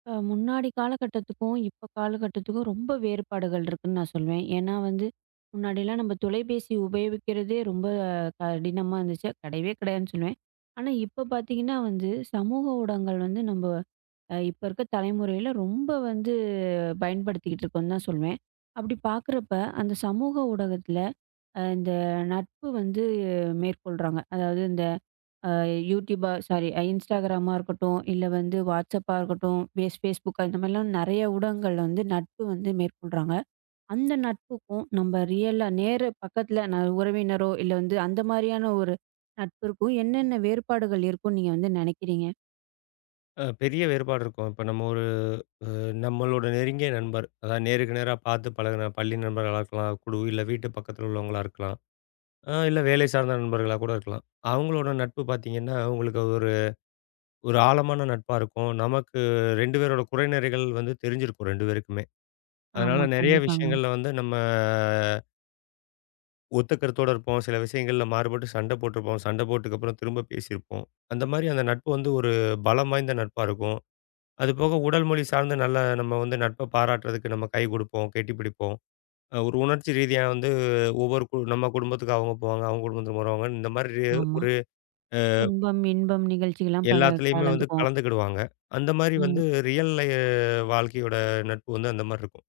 இப்ப முன்னாடி காலகட்டத்துக்கும், இப்ப காலகட்டத்துக்கும் ரொம்ப வேறுபாடுகள் இருக்குன்னு நான் சொல்லுவேன். ஏன்னா முன்னாடிலாம் நம்ம தொலைபேசி உபயோகிக்கிறதே ரொம்ப கடினமா இருந்துச்சு. கிடையவே கிடையாதுன்னு சொல்லுவேன். ஆனா, இப்ப பார்த்தீங்கன்னா சமூக ஊடகங்கள் நம்ம இப்ப இருக்க தலைமுறையில ரொம்ப பயன்படுத்திக்கிட்டு இருக்கோம்னு தான் சொல்லுவேன். அப்படி பார்க்குறப்ப, அந்த சமூக ஊடகத்தில, இந்த நட்பு மேற்கொள்றாங்க. அதாவது இந்த அ யூடியூபா சாரி இன்ஸ்டாகிராமா இருக்கட்டும், இல்ல வாட்ஸ்அப்பா இருக்கட்டும், ஃபேஸ்புக் அந்த மாதிரிலாம் நெறைய ஊடகங்கள்ல நட்பு மேற்கொள்றாங்க. அந்த நட்புக்கும் நம்ம ரியலா நேர பக்கத்துல உறவினரோ இல்ல அந்த மாதிரியான ஒரு நட்பிற்கும் என்னென்ன வேறுபாடுகள் இருக்கும்னு நீங்க நெனைக்கிறீங்க? பெரிய வேறுபாடு இருக்கும். இப்ப நம்ம ஒரு அ நம்மளோட நெருங்கிய நண்பர், அதாவது நேருக்கு நேரா பார்த்து பழகுன பள்ளி நண்பர்களா இருக்கலாம், குழு இல்ல வீட்டு பக்கத்துல உள்ளவங்களா இருக்கலாம், இல்ல வேலை சார்ந்த நண்பர்களா கூட இருக்கலாம். அவங்களோட நட்பு பார்த்தீங்கன்னா, உங்களுக்கு ஒரு ஒரு ஆழமான நட்பா இருக்கும். நமக்கு 2 பேரோட குறைநிறைகள் வந்து தெரிஞ்சிருக்கும் 2 பேருக்குமே. அதனால ஆமா, நெறைய கண்டிப்பாங்க. விஷயங்கள்ல வந்து நம்ம ஒத்துக்கருத்தோட இருப்போம். சில விஷயங்கள்ல மாறுபட்டு சண்டை போட்டிருப்போம். சண்டை போட்டதுக்கப்புறம் திரும்ப பேசியிருப்போம். அந்த மாரி அந்த நட்பு வந்து ஒரு பலம் வாய்ந்த நட்பா இருக்கும். அது போக உடல் மொழி சார்ந்து நல்ல நம்ம வந்து நட்பை பாராட்டுறதுக்கு நம்ம கை கொடுப்போம், கெட்டி பிடிப்போம். ஒரு உணர்ச்சி ரீதியா வந்து ஒவ்வொரு கு நம்ம குடும்பத்துக்கு அவங்க போவாங்க, அவங்க குடும்பத்துக்கு வருவாங்க. இந்த மாதிரி ஆமா. ஒரு துன்பம், இன்பம் நிகழ்ச்சிகள்லாம் எல்லாத்துலயுமே வந்து கலந்துக்குவோம். கலந்துக்கிடுவாங்க. அந்த மாதிரி வந்து ம். ரியல் லை வாழ்க்கையோட நட்பு வந்து அந்த மாரி இருக்கும்.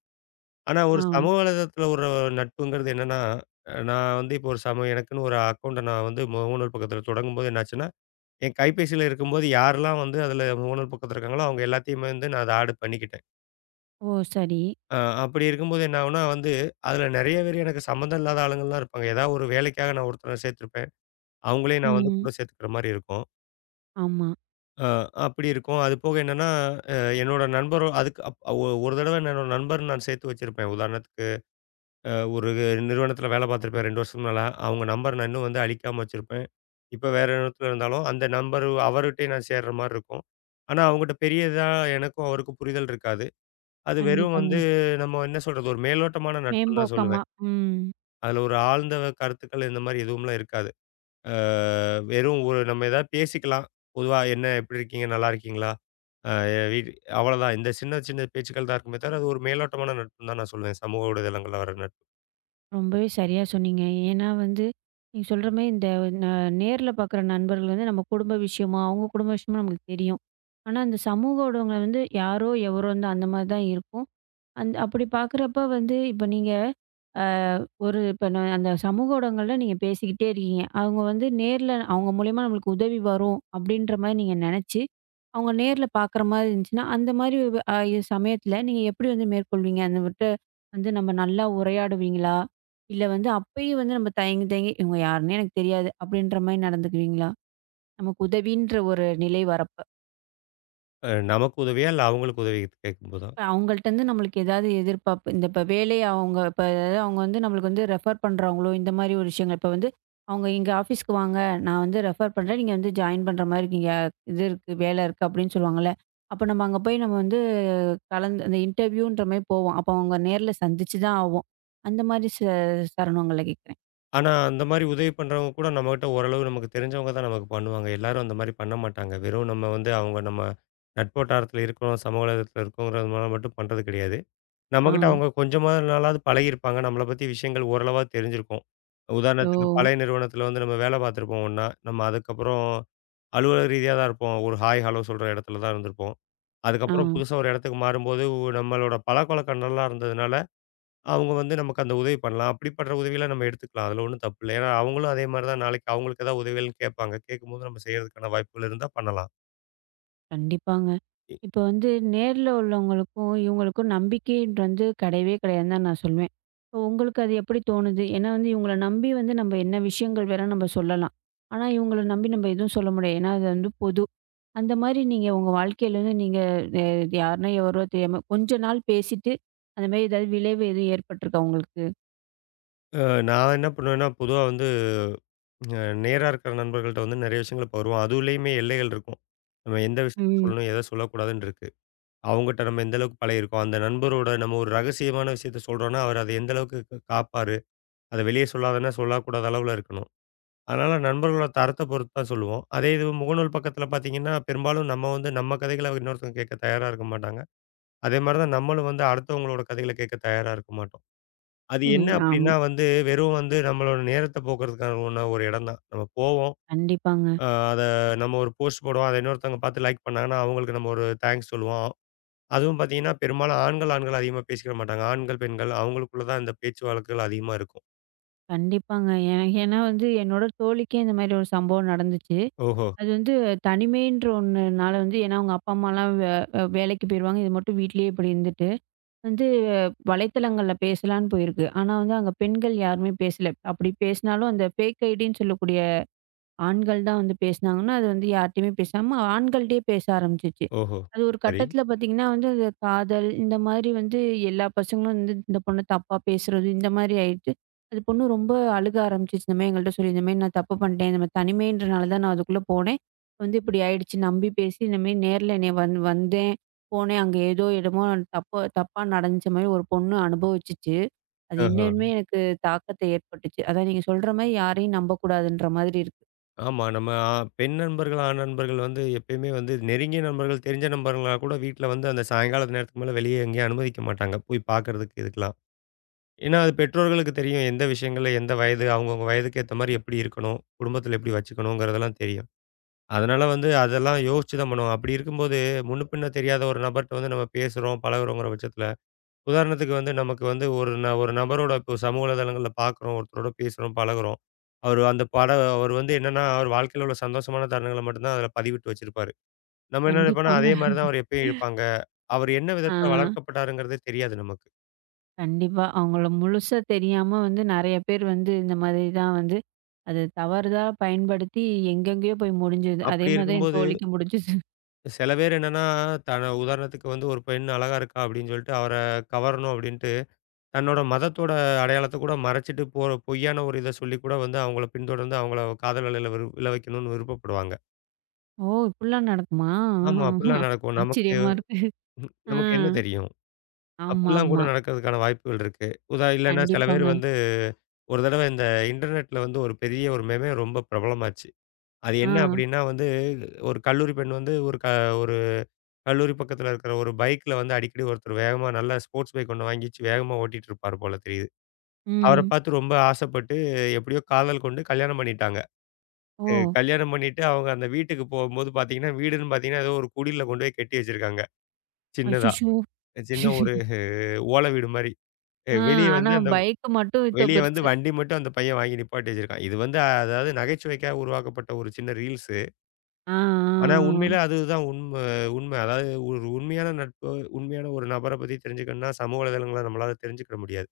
ஆனா ஆ. ஒரு சமூக வலைதளத்தில ஒரு நட்புங்கிறது என்னன்னா, நான் வந்து இப்போ ஒரு சம எனக்குன்னு ஒரு அக்கவுண்ட்ட நான் வந்து முகநூல் பக்கத்தில தொடங்கும்போது என்னாச்சுன்னா, என் கைபேசியில இருக்கும்போது யாரெல்லாம் வந்து அதில முகநூல் பக்கத்தில இருக்காங்களோ, அவங்க எல்லாத்தையுமே வந்து நான் அதை ஆட் பண்ணிக்கிட்டேன். ஓ! சரி. அப்படி இருக்கும்போது என்ன ஆகும்னா வந்து, அதில நெறைய பேர் எனக்கு சம்மந்தம் இல்லாத ஆளுங்கலாம் இருப்பாங்க. ஏதாவது ஒரு வேலைக்காக நான் ஒருத்தர சேர்த்துருப்பேன். அவங்களையும் நான் வந்து ம். கூட சேர்த்துக்கிற மாரி இருக்கும். ஆமா. அ அப்படி இருக்கும். அது போக என்னன்னா, அ என்னோட நண்பரோ அதுக்கு அப் ஒரு தடவ என்னோட நண்பர் நான் சேர்த்து வச்சிருப்பேன். உதாரணத்துக்கு ஒரு நிறுவனத்தில வேலை பார்த்துருப்பேன் 2 வருஷத்துக்கு மேல. அவங்க நம்பர் நான் இன்னும் வந்து அழிக்காம வச்சிருப்பேன். இப்ப வேற இடத்துல இருந்தாலும், அந்த நம்பர் அவர்கிட்டயும் நான் சேர்ற மாரி இருக்கும். ஆனா, அவங்ககிட்ட பெரியதா எனக்கும் அவருக்கும் புரிதல் இருக்காது. அது வெறும் வந்து கண்டிப்பாங்க. நம்ம என்ன சொல்றது? ஒரு மேலோட்டமான நட்புன்னு தான் மேம்போக்கமா. சொல்லுவேன். ம். அதுல ஒரு ஆழ்ந்த கருத்துக்கள் இந்த மாதிரி எதுவும்லாம் இருக்காது. அ வெறும் ஒரு நம்ம ஏதாவது பேசிக்கலாம். பொதுவா என்ன எப்படி இருக்கீங்க? நல்லா இருக்கீங்களா? அ வீட் அவ்வளோதான். இந்த சின்ன சின்ன பேச்சுக்கள் தான் இருக்குமே தவிர, அது ஒரு மேலோட்டமான நட்புன்னு தான் நான் சொல்லுவேன். சமூக ஊடதளங்கள்ல வர நட்பு. ரொம்பவே சரியா சொன்னீங்க. ஏன்னா நீங்க சொல்ற மாரி இந்த ந நேர்ல பார்க்குற நண்பர்கள் நம்ம குடும்ப விஷயமா, அவங்க குடும்ப விஷயமா நமக்கு தெரியும். ஆனா, இந்த சமூக ஊடகங்கள் யாரோ, எவரோ அந்த மாரி தான் இருக்கும். அப்படி பார்க்குறப்ப இப்ப நீங்க அ ஒரு இப்ப நான் அந்த சமூக ஊடகங்கள்ல நீங்க பேசிக்கிட்டே இருக்கீங்க. அவங்க நேர்ல அவங்க மூலியமா நம்மளுக்கு உதவி வரும் அப்படின்ற மாரி நீங்க நெனச்சு, அவங்க நேர்ல பார்க்குற மாரி இருந்துச்சுன்னா, அந்த மாரி வ் அ சமயத்துல நீங்க எப்படி மேற்கொள்வீங்க? அந்த விட்ட நம்ம நல்லா உரையாடுவீங்களா? இல்ல அப்பயும் நம்ம தயங்கி தயங்கி, "இவங்க யாருன்னே எனக்கு தெரியாது." அப்படின்ற மாரி நடந்துக்குவீங்களா? நமக்கு உதவின்ற ஒரு நிலை வரப்ப. நமக்கு உதவியா? இல்ல அவங்களுக்கு உதவி கேட்கும்போதா? இப்ப அவங்கள்ட்டருந்து நம்மளுக்கு ஏதாவது எதிர்பார்ப்பு, இந்த இப்ப வேலை அவங்க இப்ப அதாவது அவங்க நம்மளுக்கு ரெஃபர் பண்றாங்களோ, இந்த மாரி ஒரு விஷயங்கள். இப்ப அவங்க "எங்க ஆஃபீஸ்க்கு வாங்க. நான் ரெஃபர் பண்றேன். நீங்க ஜாயின் பண்ற மாரி இங்க இது இருக்கு, வேலை இருக்கு" அப்படின்னு சொல்லுவாங்கல்ல. அப்ப நம்ம அங்க போய் நம்ம கலந்து அந்த இன்டர்வியூன்ற மாரி போவோம். அப்ப அவங்க நேர்ல சந்திச்சு தான் ஆவோம். அந்த மாரி சரணங்கள்ல கேட்கிறேன். ஆனா அந்த மாதிரி உதவி பண்றவங்க கூட நம்மகிட்ட ஓரளவு நமக்கு தெரிஞ்சவங்க தான் நமக்கு பண்ணுவாங்க. எல்லாரும் அந்த மாதிரி பண்ண மாட்டாங்க. வெறும் நம்ம வந்து அவங்க நம்ம நட்போட்டாரத்துல இருக்கிறோம், சமூக ஊடகத்துல இருக்கோங்கிறதுனால மட்டும் பண்றது கிடையாது. ஆ. நம்மகிட்ட அவங்க கொஞ்சமா நாளாவது பழகியிருப்பாங்க. நம்மள பத்தி விஷயங்கள் ஓரளவா தெரிஞ்சிருக்கும். ஓ! உதாரணத்துக்கு பழைய நிறுவனத்தில வந்து நம்ம வேலை பார்த்துருப்போம் ஒண்ணா. நம்ம அதுக்கப்புறம் அலுவலக ரீதியா தான் இருப்போம். ஒரு ஹாய், ஹலோ சொல்ற இடத்துல தான் இருந்திருப்போம். ஆ. அதுக்கப்புறம் புதுசா ஒரு இடத்துக்கு மாறும்போது நம்மளோட பழக்கவழக்கம் நல்லா இருந்ததுனால, அவங்க வந்து நமக்கு அந்த உதவி பண்ணலாம். அப்படிப்பட்ட உதவிகள நம்ம எடுத்துக்கலாம். அதில ஒண்ணும் தப்பு இல்ல. ஏன்னா அவங்களும் அதே மாரி தான் நாளைக்கு அவங்களுக்கு ஏதாவது உதவிகள்னு கேட்பாங்க. கேட்கும்போது நம்ம செய்றதுக்கான வாய்ப்புகள் இருந்தா பண்ணலாம். கண்டிப்பாங்க. இ இப்போ நேர்ல உள்ளவங்களுக்கும், இவங்களுக்கும் நம்பிக்கைன்றது கிடையவே கிடையாதுன்னு தான் நான் சொல்லுவேன். இப்போ உங்களுக்கு அது எப்படி தோணுது? ஏன்னா இவங்கள நம்பி நம்ம என்ன விஷயங்கள் வேணா நம்ம சொல்லலாம். ஆனா இவங்கள நம்பி நம்ம எதுவும் சொல்ல முடியாது. ஏன்னா அது பொது. அந்த மாரி நீங்க உங்க வாழ்க்கையில நீங்க அ யாருன்னா எவரோ தெரியாம கொஞ்ச நாள் பேசிட்டு, அந்த மாரி ஏதாவது விளைவு எதுவும் ஏற்பட்டுருக்கா உங்களுக்கு? அ நான் என்ன பண்ணுவேன்னா, பொதுவா வந்து அ நேரா இருக்கிற நண்பர்கள்ட்ட வந்து நெறைய விஷயங்கள பகிருவோம். அதுலயுமே எல்லைகள் இருக்கும். நம்ம எந்த விஷயத்த ம். சொல்லணும், எத சொல்லக்கூடாதுன்னு இருக்கு. அவங்கட்ட நம்ம எந்த அளவுக்கு பழகியிருக்கோம், அந்த நண்பரோட நம்ம ஒரு ரகசியமான விஷயத்த சொல்றோம்னா, அவர் அத எந்த அளவுக்கு காப்பாரு. அத வெளிய சொல்லாதன்னா, சொல்லக்கூடாத அளவுல இருக்கணும். அதனால நண்பர்களோட தரத்த பொறுத்து தான் சொல்லுவோம். அதே இது முகநூல் பக்கத்துல பார்த்தீங்கன்னா, பெரும்பாலும் நம்ம வந்து நம்ம கதைகள இன்னொருத்தவங்க கேட்க தயாரா இருக்க மாட்டாங்க. அதே மாரி தான் நம்மளும் வந்து அடுத்தவங்களோட கதைகள கேட்க தயாரா இருக்க மாட்டோம். அது என்ன ம்ஹ்ம். அப்டின்னா ஆமா. வந்து, வெறும் வந்து நம்மளோட நேரத்த போக்குறதுக்கான ஒரு இடம் தான். நம்ம போவோம். கண்டிப்பாங்க, அ அத நம்ம ஒரு போஸ்ட் போடுவோம். அத இன்னொருத்தவங்க பார்த்து லைக் பண்ணாங்கன்னா, அவங்களுக்கு நம்ம ஒரு தேங்க்ஸ் சொல்லுவோம். அதுவும் பார்த்தீங்கன்னா, பெரும்பாலும் ஆண்கள் அதிகமா பேசிக்கிட மாட்டாங்க. ஆண்கள், பெண்கள் அவங்களுக்குள்ள தான் இந்த பேச்சு வழக்குகள் அதிகமா இருக்கும். கண்டிப்பாங்க. ஏன்னா என்னோட தோழிக்கே இந்த மாரி ஒரு சம்பவம் நடந்துச்சு. ஓஹோ! அது தனிமைன்ற ஒண்ணுனால ஏன்னா அவங்க அப்பா, அம்மாலாம் வே அ வேலைக்கு போயிருவாங்க. இது மட்டும் வீட்லயே இப்படி இருந்துட்டு, வந்து வலைத்தளங்கள்ல பேசலான்னு போயிருக்கு. ஆனா அங்க பெண்கள் யாருமே பேசல. அப்படி பேசினாலும் அந்த ஃபேக் ஐடின்னு சொல்லக்கூடிய ஆண்கள் தான் பேசினாங்கன்னா, அது யார்ட்டயுமே பேசாம ஆண்கள்ட்டயே பேச ஆரம்பிச்சுச்சு. ஓஹோ! அது ஒரு சரி. கட்டத்தில பார்த்தீங்கன்னா அது காதல் இந்த மாதிரி எல்லா பசங்களும் இந்த பொண்ண தப்பா பேசுறது, இந்த மாதிரி ஆயிடுச்சு. அது பொண்ணு ரொம்ப அழுக ஆரம்பிச்சுச்சு. இந்த மாரி எங்கள்ட்ட சொல்லி, "இந்த மாரி நான் தப்பு பண்ணிட்டேன். இந்த மாரி தனிமைன்றனால தான் நான் அதுக்குள்ள போனேன். இப்படி ஆயிடுச்சு." நம்பி பேசி இந்த மாரி நேர்ல என்னைய வந்தேன், போனேன். அங்க ஏதோ என்னமோ தப்பு தப்பா நடந்துச்ச மாரி ஒரு பொண்ணு அனுபவிச்சுச்சு. அது ஆஹா. இன்னுமே எனக்கு தாக்கத்த ஏற்பட்டுச்சு. அதான் நீங்க சொல்ற மாரி யாரையும் நம்பக்கூடாதுன்ற மாதிரி இருக்கு. ஆமா. நம்ம பெண் நண்பர்கள், ஆண் நண்பர்கள் வந்து எப்பயுமே வந்து நெருங்கிய நண்பர்கள், தெரிஞ்ச நண்பர்களா கூட வீட்ல வந்து அந்த சாயங்காலத்து நேரத்துக்கு மேல வெளிய எங்கேயும் அனுமதிக்க மாட்டாங்க. போய் பார்க்கறதுக்கு இதுக்கெல்லாம். ஏன்னா, அது பெற்றோர்களுக்கு தெரியும். எந்த விஷயங்கள்ல, எந்த வயது, அவங்கவங்க வயதுக்கு ஏத்த மாரி எப்படி இருக்கணும்? குடும்பத்தில எப்படி வச்சுக்கணுங்கிறதெல்லாம் தெரியும். அதனால வந்து அதெல்லாம் யோசிச்சு தான் பண்ணுவோம். அப்படி இருக்கும்போது, முன்ன பின்ன தெரியாத ஒரு நபர்ட்ட வந்து நம்ம பேசுறோம், பழகுறோங்கிற பட்சத்தில, உதாரணத்துக்கு வந்து நமக்கு வந்து ஒரு நபரோட இப்போ சமூக வலைதளங்கள்ல பார்க்குறோம், ஒருத்தரோட பேசுறோம், பழகுறோம். அவரு அந்த பட அவரு வந்து என்னன்னா, அவர் வாழ்க்கையில உள்ள சந்தோஷமான தருணங்கள மட்டும் தான் அதில பதிவிட்டு வச்சிருப்பாரு. நம்ம என்ன நினைப்போம்னா, கண்டிப்பாங்க. அதே மாரி தான் அவர் எப்பயும் இருப்பாங்க. அவர் என்ன ஆ விதத்தில வளர்க்கப்பட்டாருங்கிறதே தெரியாது நமக்கு. கண்டிப்பா. அவங்கள முழுசா தெரியாம நெறைய பேர் இந்த மாதிரி தான் அது தவறுதா பயன்படுத்தி எங்கெங்கேயோ போய் முடிஞ்சது. அதே அப்படி மாரி தான் என் இருக்கும்போது, தோழிக்கு முடிஞ்சுது. சில பேர் என்னன்னா, உதாரணத்துக்கு வந்து ஒரு பெண் அழகா இருக்கா அப்படின்னு சொல்லிட்டு, அவர கவரணும் அப்படின்ட்டு தன்னோட மதத்தோட அடையாளத்த கூட மறைச்சிட்டு போற பொய்யான ஒரு இத சொல்லி கூட வந்து அவங்கள பின்தொடர்ந்து அவங்கள காதல் வலையில விழ விழ வைக்கணும்னு விருப்பப்படுவாங்க. ஓ! இப்படிலாம் நடக்குமா? ஆமா, ஆஹ அப்படிலாம் நடக்கும். நமக்கு ஆச்சரியமா இருக்கு. ம், ஆ. நமக்கு என்ன தெரியும்? ஆமா, அப்படிலாம் கூட ஆமா. நடக்கிறதுக்கான வாய்ப்புகள் இருக்கு. இல்லன்னா சில பேர் கண்டிப்பாங்க. வந்து ஒரு தடவ இந்த இன்டர்நெட்ல வந்து ஒரு பெரிய ஒரு மெமே ரொம்ப பிரபலமாச்சு. அது ஆ. என்ன அப்படின்னா வந்து ஒரு கல்லூரி பெண் வந்து ஒரு க ஒரு கல்லூரி பக்கத்துல இருக்கிற ஒரு பைக்ல வந்து அடிக்கடி ஒருத்தர் வேகமா நல்ல ஸ்போர்ட்ஸ் பைக் ஒண்ணு வாங்கிச்சு வேகமா ஓட்டிட்டு இருப்பார் போல தெரியுது. அவர ம். பார்த்து ரொம்ப ஆசைப்பட்டு எப்படியோ காதல் கொண்டு கல்யாணம் பண்ணிட்டாங்க. ஓ! கல்யாணம் பண்ணிட்டு அவங்க அந்த வீட்டுக்கு போம்போது பார்த்தீங்கன்னா, வீடுன்னு பார்த்தீங்கன்னா, ஏதோ ஒரு குடில்ல கொண்டு போய் கட்டி வச்சிருக்காங்க. சின்னதா. அச்சச்சோ! சின்ன ஒரு ஓலை வீடு மாரி. அ ஆ வெளிய ஆனா வந்து அந்த பைக் மட்டும் இவ்ளோ வெளிய வந்து பெருசு. வண்டி மட்டும் அந்த பையன் வாங்கி நிப்பாட்டி வச்சிருக்கான். இது வந்து அதாவது நகைச்சுவைக்காக உருவாக்கப்பட்ட ஒரு சின்ன ரீல்ஸு. ஆ, ஆ, ஆனா ஆ. உண்மையிலே அதுதான் உண்ம உண்ம. அதாவது ஒரு உண்மையான நட்பு, உண்மையான ஒரு நபர பத்தி தெரிஞ்சுக்கணும்னா, சமூக வலைதளங்கள நம்மளால தெரிஞ்சுக்கிட முடியாது.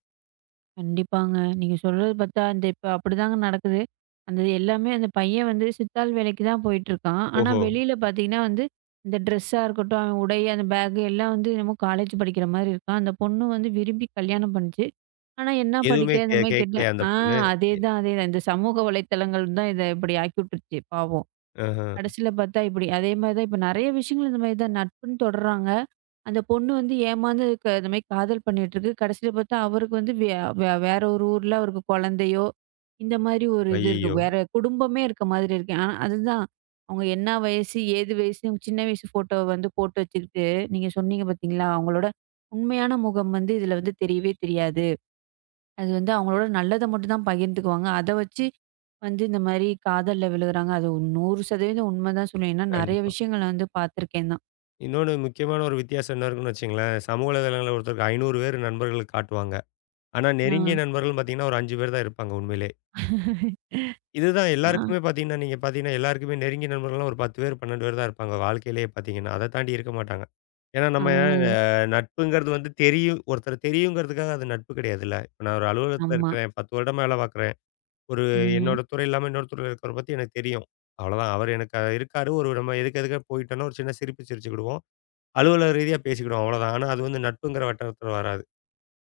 கண்டிப்பாங்க. நீங்க சொல்றது பார்த்தா, அந்த இப்ப அப்படிதாங்க நடக்குது. அந்த எல்லாமே அந்த பையன் சித்தாள் வேலைக்கு தான் போயிட்டுருக்கான். ஆனா, ஓஹோ! வெளியில பார்த்தீங்கன்னா இந்த ட்ரெஸ்ஸா இருக்கட்டும், அவன் உடை, அந்த பேக் எல்லாம் என்னமோ காலேஜ் படிக்கிற மாரி இருக்கான். அந்த பொண்ணு விரும்பி கல்யாணம் பண்ணுச்சு. ஆனா, என்ன எதுவுமே படிக்க? இந்த மாரி கேட்டா கேட்கலையா அந்த ஆ பொண்ணு? எ அதேதான், அதேதான். இந்த சமூக வலைத்தளங்கள் தான் இத இப்படி ஆக்கிவுட்டுருச்சு, பாவம். ஆஹ. கடைசியில பார்த்தா இப்படி. அதே மாரி தான் இப்ப நெறைய விஷயங்கள் இந்த மாரி தான் நட்புன்னு தொடர்றாங்க. அந்த பொண்ணு ஏமாந்து இந்த மாரி காதல் பண்ணிட்டுருக்கு. கடைசியில பார்த்தா அவருக்கு வந்து வே வே வேற ஒரு ஊர்ல அவருக்கு குழந்தையோ, இந்த மாரி ஒரு இது இருக்கு. ஐயய்யோ! வேற குடும்பமே இருக்க மாதிரி இருக்கு. ஆனா அதுதான் அவங்க என்ன வயசு, ஏது வயசுன்னு சின்ன வயசு ஃபோட்டோவ போட்டு வச்சுக்கிட்டு, நீங்க சொன்னீங்க பார்த்தீங்களா? அவங்களோட உண்மையான முகம் இதுல தெரியவே தெரியாது. அது அவங்களோட நல்லத மட்டும் தான் பகிர்ந்துக்குவாங்க. அத வச்சு இந்த மாரி காதல்ல விழுகுறாங்க. அது 100% உண்ம தான் சொல்லுவேன். ஏன்னா நெறைய கண்டிப்பா. விஷயங்கள பார்த்துருக்கேன் தான். இன்னொன்னு முக்கியமான ஒரு வித்தியாசம் என்ன இருக்குன்னு வச்சுங்களேன், சமூக வலைதளங்கள்ல ஒருத்தருக்கு 500 பேர் நண்பர்களுக்கு காட்டுவாங்க. ஆனா ஆ, நெருங்கிய நண்பர்கள்னு பார்த்தீங்கன்னா, ஒரு 5 பேர் தான் இருப்பாங்க உண்மையிலேயே. இதுதான் ஆ. எல்லாருக்குமே பார்த்தீங்கன்னா, நீங்க பார்த்தீங்கன்னா, எல்லாருக்குமே நெருங்கிய நண்பர்கள்லாம் ஒரு 10 பேர், 12 பேர் தான் இருப்பாங்க வாழ்க்கையிலேயே பார்த்தீங்கன்னா. அத தாண்டி இருக்க மாட்டாங்க. ஏன்னா ஆ, நம்ம நட்புங்கிறது வந்து தெரியும் ஒருத்தர தெரியுங்கிறதுக்காக அது நட்பு கிடையாதுல்ல. இப்ப நான் ஒரு அலுவலகத்துல ஆமா. இருக்கிறேன், 10 வருடமா வேலை பார்க்குறேன். ஒரு ம். என்னோட துறை இல்லாம இன்னொரு துறையில இருக்கிறவர பத்தி எனக்கு தெரியும். அவ்வளோதான். அவர் எனக்கு இருக்காரு. ஒரு நம்ம எதுக்கு எதுக்க போயிட்டோம்னா ஒரு சின்ன சிரிப்பு சிரிச்சுக்கிடுவோம். அலுவலக ரீதியா பேசிக்கிடுவோம் அவ்வளோதான். ஆனா, அது வந்து நட்புங்கிற வட்டாரத்துல வராது.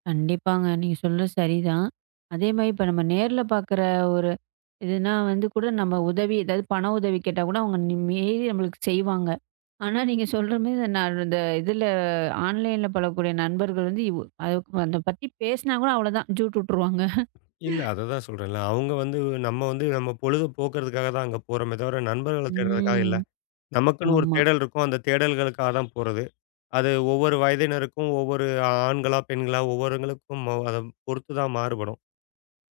கண்டிப்பாங்க. நீங்க சொல்றது சரிதான். அதே மாரி இப்ப நம்ம நேர்ல பார்க்குற ஒரு இதுனா கூட நம்ம உதவி ஏதாவது பண உதவி கேட்டா கூட அவங்க மீறி நம்மளுக்கு செய்வாங்க. ஆனா நீங்க சொல்ற மாரி இந்த நான் இந்த இதுல ஆன்லைன்ல பழகக்கூடிய நண்பர்கள் அத பத்தி பேசினா கூட அவ்வளோதான் ஜூட் விட்டுருவாங்க. இல்ல. அததான் சொல்றேன்ல. அவங்க வந்து நம்ம வந்து நம்ம பொழுது போக்குறதுக்காக தான் அங்க போறோமே தவிர, நண்பர்கள தேடுறதுக்காக இல்ல. ம். நமக்குன்னு ஒரு ஆமா. தேடல் இருக்கும். அந்த தேடல்களுக்காக தான் போறது. அது ஒவ்வொரு வயதினருக்கும், ஒவ்வொரு ஆண்களா, பெண்களா ஒவ்வொருவங்களுக்கும் அத பொறுத்து தான் மாறுபடும்.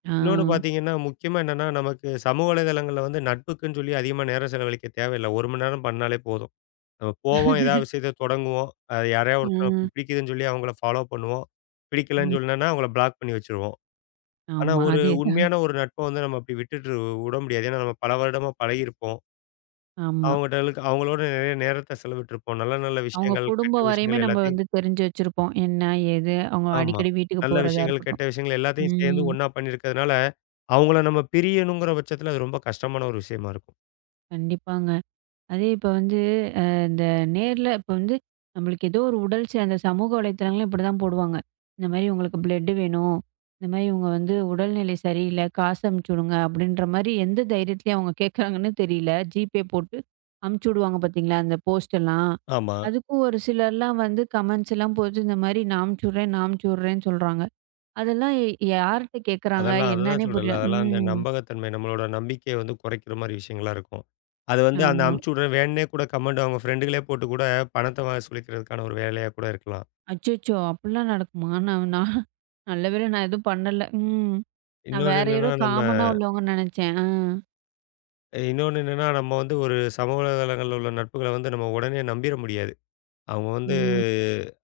ஆ. இன்னொன்னு பார்த்தீங்கன்னா, முக்கியமா என்னன்னா, நமக்கு சமூக வலைதளங்கள்ல வந்து நட்புக்குன்னு சொல்லி அதிகமா நேரம் செலவழிக்க தேவையில்ல. 1 மணி நேரம் பண்ணாலே போதும். நம்ம போவோம், ஏதாவது விஷயத்த தொடங்குவோம். அது யாரையா ஒருத்தர ம். பிடிக்குதுன்னு சொல்லி அவங்கள ஃபாலோ பண்ணுவோம். பிடிக்கலன்னு ம். சொன்னோம்னா அவங்கள பிளாக் பண்ணி வச்சுருவோம். ஆனா, ஆமா. ஒரு அதேதான். உண்மையான ஒரு நட்ப வந்து நம்ம அப்படி விட்டுட்டு உட முடியாது. ஏன்னா, நம்ம பல வருடமா பழகியிருப்போம். ஆமா. அவங்கட்டலுக்கு அவங்களோட நிறைய நேரத்த செலவிட்டுருப்போம். நல்ல நல்ல அவங்க விஷயங்கள், குடும்ப கெட்ட வரையுமே விஷயங்கள் நம்ம எல்லாத்தையும் தெரிஞ்சு வச்சிருப்போம். என்ன? ஏது? அவங்க ஆமா. அடிக்கடி வீட்டுக்கு நல்ல போறதா விஷயங்கள், கெட்ட இருக்கட்டும். விஷயங்கள் எல்லாத்தையும் சேர்ந்து ம். ஒண்ணா பண்ணியிருக்கிறதுனால, அவங்கள நம்ம பிரியணுங்கிற பட்சத்தில அது ரொம்ப கஷ்டமான ஒரு விஷயமா இருக்கும். கண்டிப்பாங்க. அதே இப்போ வந்து அ இந்த நேர்ல இப்போ நம்மளுக்கு ஏதோ ஒரு உடல் சார்ந்த சமூக வலைத்தளங்களும் இப்படிதான் போடுவாங்க. இந்த மாரி உங்களுக்கு பிளட் வேணும். இந்த மாரி இவங்க உடல்நிலை சரியில்ல. காசு அனுப்பிச்சு விடுங்க அப்படின்ற மாரி எந்த தைரியத்திலயும் அவங்க கேட்குறாங்கன்னு தெரியல. ஜிபே போட்டு அமுச்சு விடுவாங்க பார்த்தீங்களா, அந்த போஸ்ட் எல்லாம். ஆமா. அதுக்கும் ஒரு சிலர்லாம் கமெண்ட்ஸ் எல்லாம் போட்டு இந்த மாரி நான் அமுச்சு விடுறேன், நான் அமுச்சு விடுறேன்னு சொல்றாங்க. அதெல்லாம் யார்ட்ட கேட்குறாங்க? அதெல்லாம் அதுதான் என்னன்னே புரியல. சொல்றேன்ல. அதெல்லாம் அந்த ம். நம்பகத்தன்மை, நம்மளோட நம்பிக்கைய வந்து குறைக்கிற மாரி விஷயங்களா இருக்கும். அது வந்து அந்த ஆமா. அனுப்பிச்சு விடுற வேணுன்னே கூட கமெண்ட் அவங்க ஃப்ரெண்டுகளே போட்டு கூட பணத்த வசூலிக்கிறதுக்கான ஒரு வேலையா கூட இருக்கலாம். அச்சச்சோ! அப்படிலாம் நடக்குமா? நான் நான் நல்ல வேளை நான் எதுவும் பண்ணல. ம். நான் இன்னொன்னு வேற என்னன்னா, யாரோ நம்ம காமனா உள்ளவங்கன்னு நெனச்சேன். ஆ. இன்னொன்னு என்னன்னா, நம்ம வந்து ஒரு சமூக வலைதளங்கள்ல உள்ள நட்புகள வந்து நம்ம உடனே நம்பிற முடியாது. அவங்க வந்து ம்.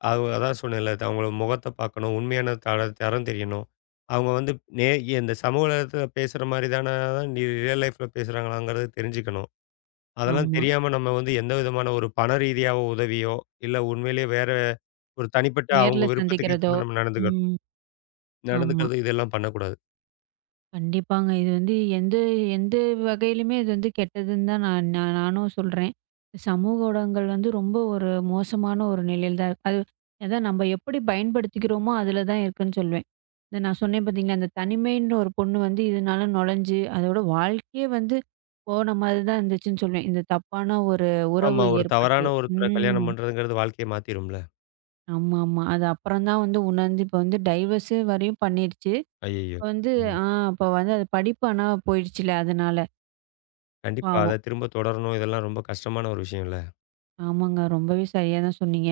அவங்க அதான் சொன்னேன்ல, அவங்களோட முகத்த பார்க்கணும், உண்மையான தரம் தெரியணும். அவங்க வந்து நே இந்த சமூக வலைதளத்தில பேசுற மாரி தான ரியல் லைஃப்ல பேசுறாங்களாங்கிறத தெரிஞ்சுக்கணும். அதெல்லாம் ஆமா. தெரியாம நம்ம வந்து எந்த விதமான ஒரு பண ரீதியா உதவியோ, இல்ல உண்மையிலேயே வேற ஒரு தனிப்பட்ட அவங்க நேர்ல விருப்பத்துக்கு ஏத்த சந்திக்கிறதோ. மாரி நம்ம நடந்துக்கணும். ம். ஆமா. நடந்துக்கிறது இதெல்லாம் பண்ணக்கூடாது. கண்டிப்பாங்க. இது வந்து எந்த எந்த வகையிலுமே இது கெட்டதுன்னு தான் நான் நான் நானும் சொல்றேன். சமூக ஊடகங்கள் ரொம்ப ஒரு மோசமான ஒரு நிலையில தான் இருக்கு. அதான் நம்ம எப்படி பயன்படுத்திக்கிறோமோ, அதில தான் இருக்குன்னு சொல்வேன். இந்த நான் சொன்னேன் பார்த்தீங்களா, அந்த தனிமைன்ற ஒரு பொண்ணு இதனால நுழைஞ்சு, அதோட வாழ்க்கையே போன மாரி தான் இருந்துச்சுன்னு சொல்வேன். இந்த தப்பான ஒரு உறவு ஆமா. ஒரு ஏற்பட்டு. தவறான ஒருத்தர ம். கல்யாணம் பண்றதுங்கிறது வாழ்க்கைய மாத்திரும்ல. ஆமாமா. அது அப்புறம் தான் உணர்ந்து இப்ப டைவர்ஸு வரையும் பண்ணிருச்சு. ஐய்யய்யோ! இப்ப வந்து ம். ஆ அப்ப அது படிப்பு ஆனா போயிடுச்சுல அதனால. கண்டிப்பா. அத பாவம். திரும்ப தொடரணும். இதெல்லாம் ரொம்ப கஷ்டமான ஒரு விஷயம்ல. ஆமாங்க. ரொம்பவே சரியா தான் சொன்னீங்க.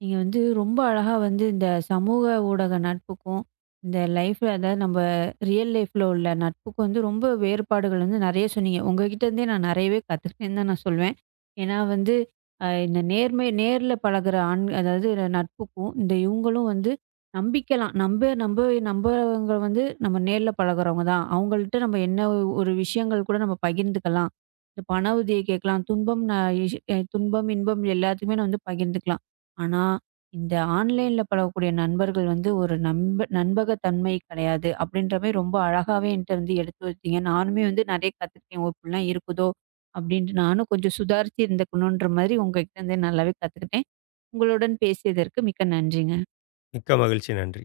நீங்க ரொம்ப அழகா இந்த சமூக ஊடக நட்புக்கும், இந்த லைஃப்ல அதாவது நம்ம ரியல் லைஃப்ல உள்ள நட்புக்கும் ரொம்ப வேறுபாடுகள் நெறைய சொன்னீங்க. உங்ககிட்ட இருந்தே நான் நெறையவே கத்துக்கிட்டேன்னு தான் நான் சொல்வேன். ஏன்னா வந்து அ இந்த நேர்ல பழகுற ஆண் அதாவது நட்புக்கும், இந்த இவங்களும் நம்பிக்கலாம். நம்ப நம்ப நம்பவங்க நம்ம நேர்ல பழகுறவங்க தான். அவங்கள்ட்ட நம்ம என்ன ஒரு விஷயங்கள் கூட நம்ம பகிர்ந்துக்கலாம். இந்த பண உதவி கேட்கலாம். துன்பம் ந இஷ் துன்பம், இன்பம் எல்லாத்துக்குமே நான் பகிர்ந்துக்கலாம். ஆனா, இந்த ஆன்லைன்ல பழகக்கூடிய நண்பர்கள் ஒரு நம்பகத்தன்மை கிடையாது. அப்படின்ற மாரி ரொம்ப அழகாவே என்ட்ட எடுத்து வைத்தீங்க. நானுமே நெறைய கத்துக்கிட்டேன். ஓ! இப்படிலாம் இருக்குதோ! அப்படின்ட்டு நானும் கொஞ்சம் சுதாரிச்சு இருந்துக்கணுன்ற மாரி உங்ககிட்ட இருந்து நல்லாவே கத்துக்கிட்டேன். உங்களுடன் பேசியதற்கு மிக்க நன்றிங்க. மிக்க மகிழ்ச்சி. நன்றி.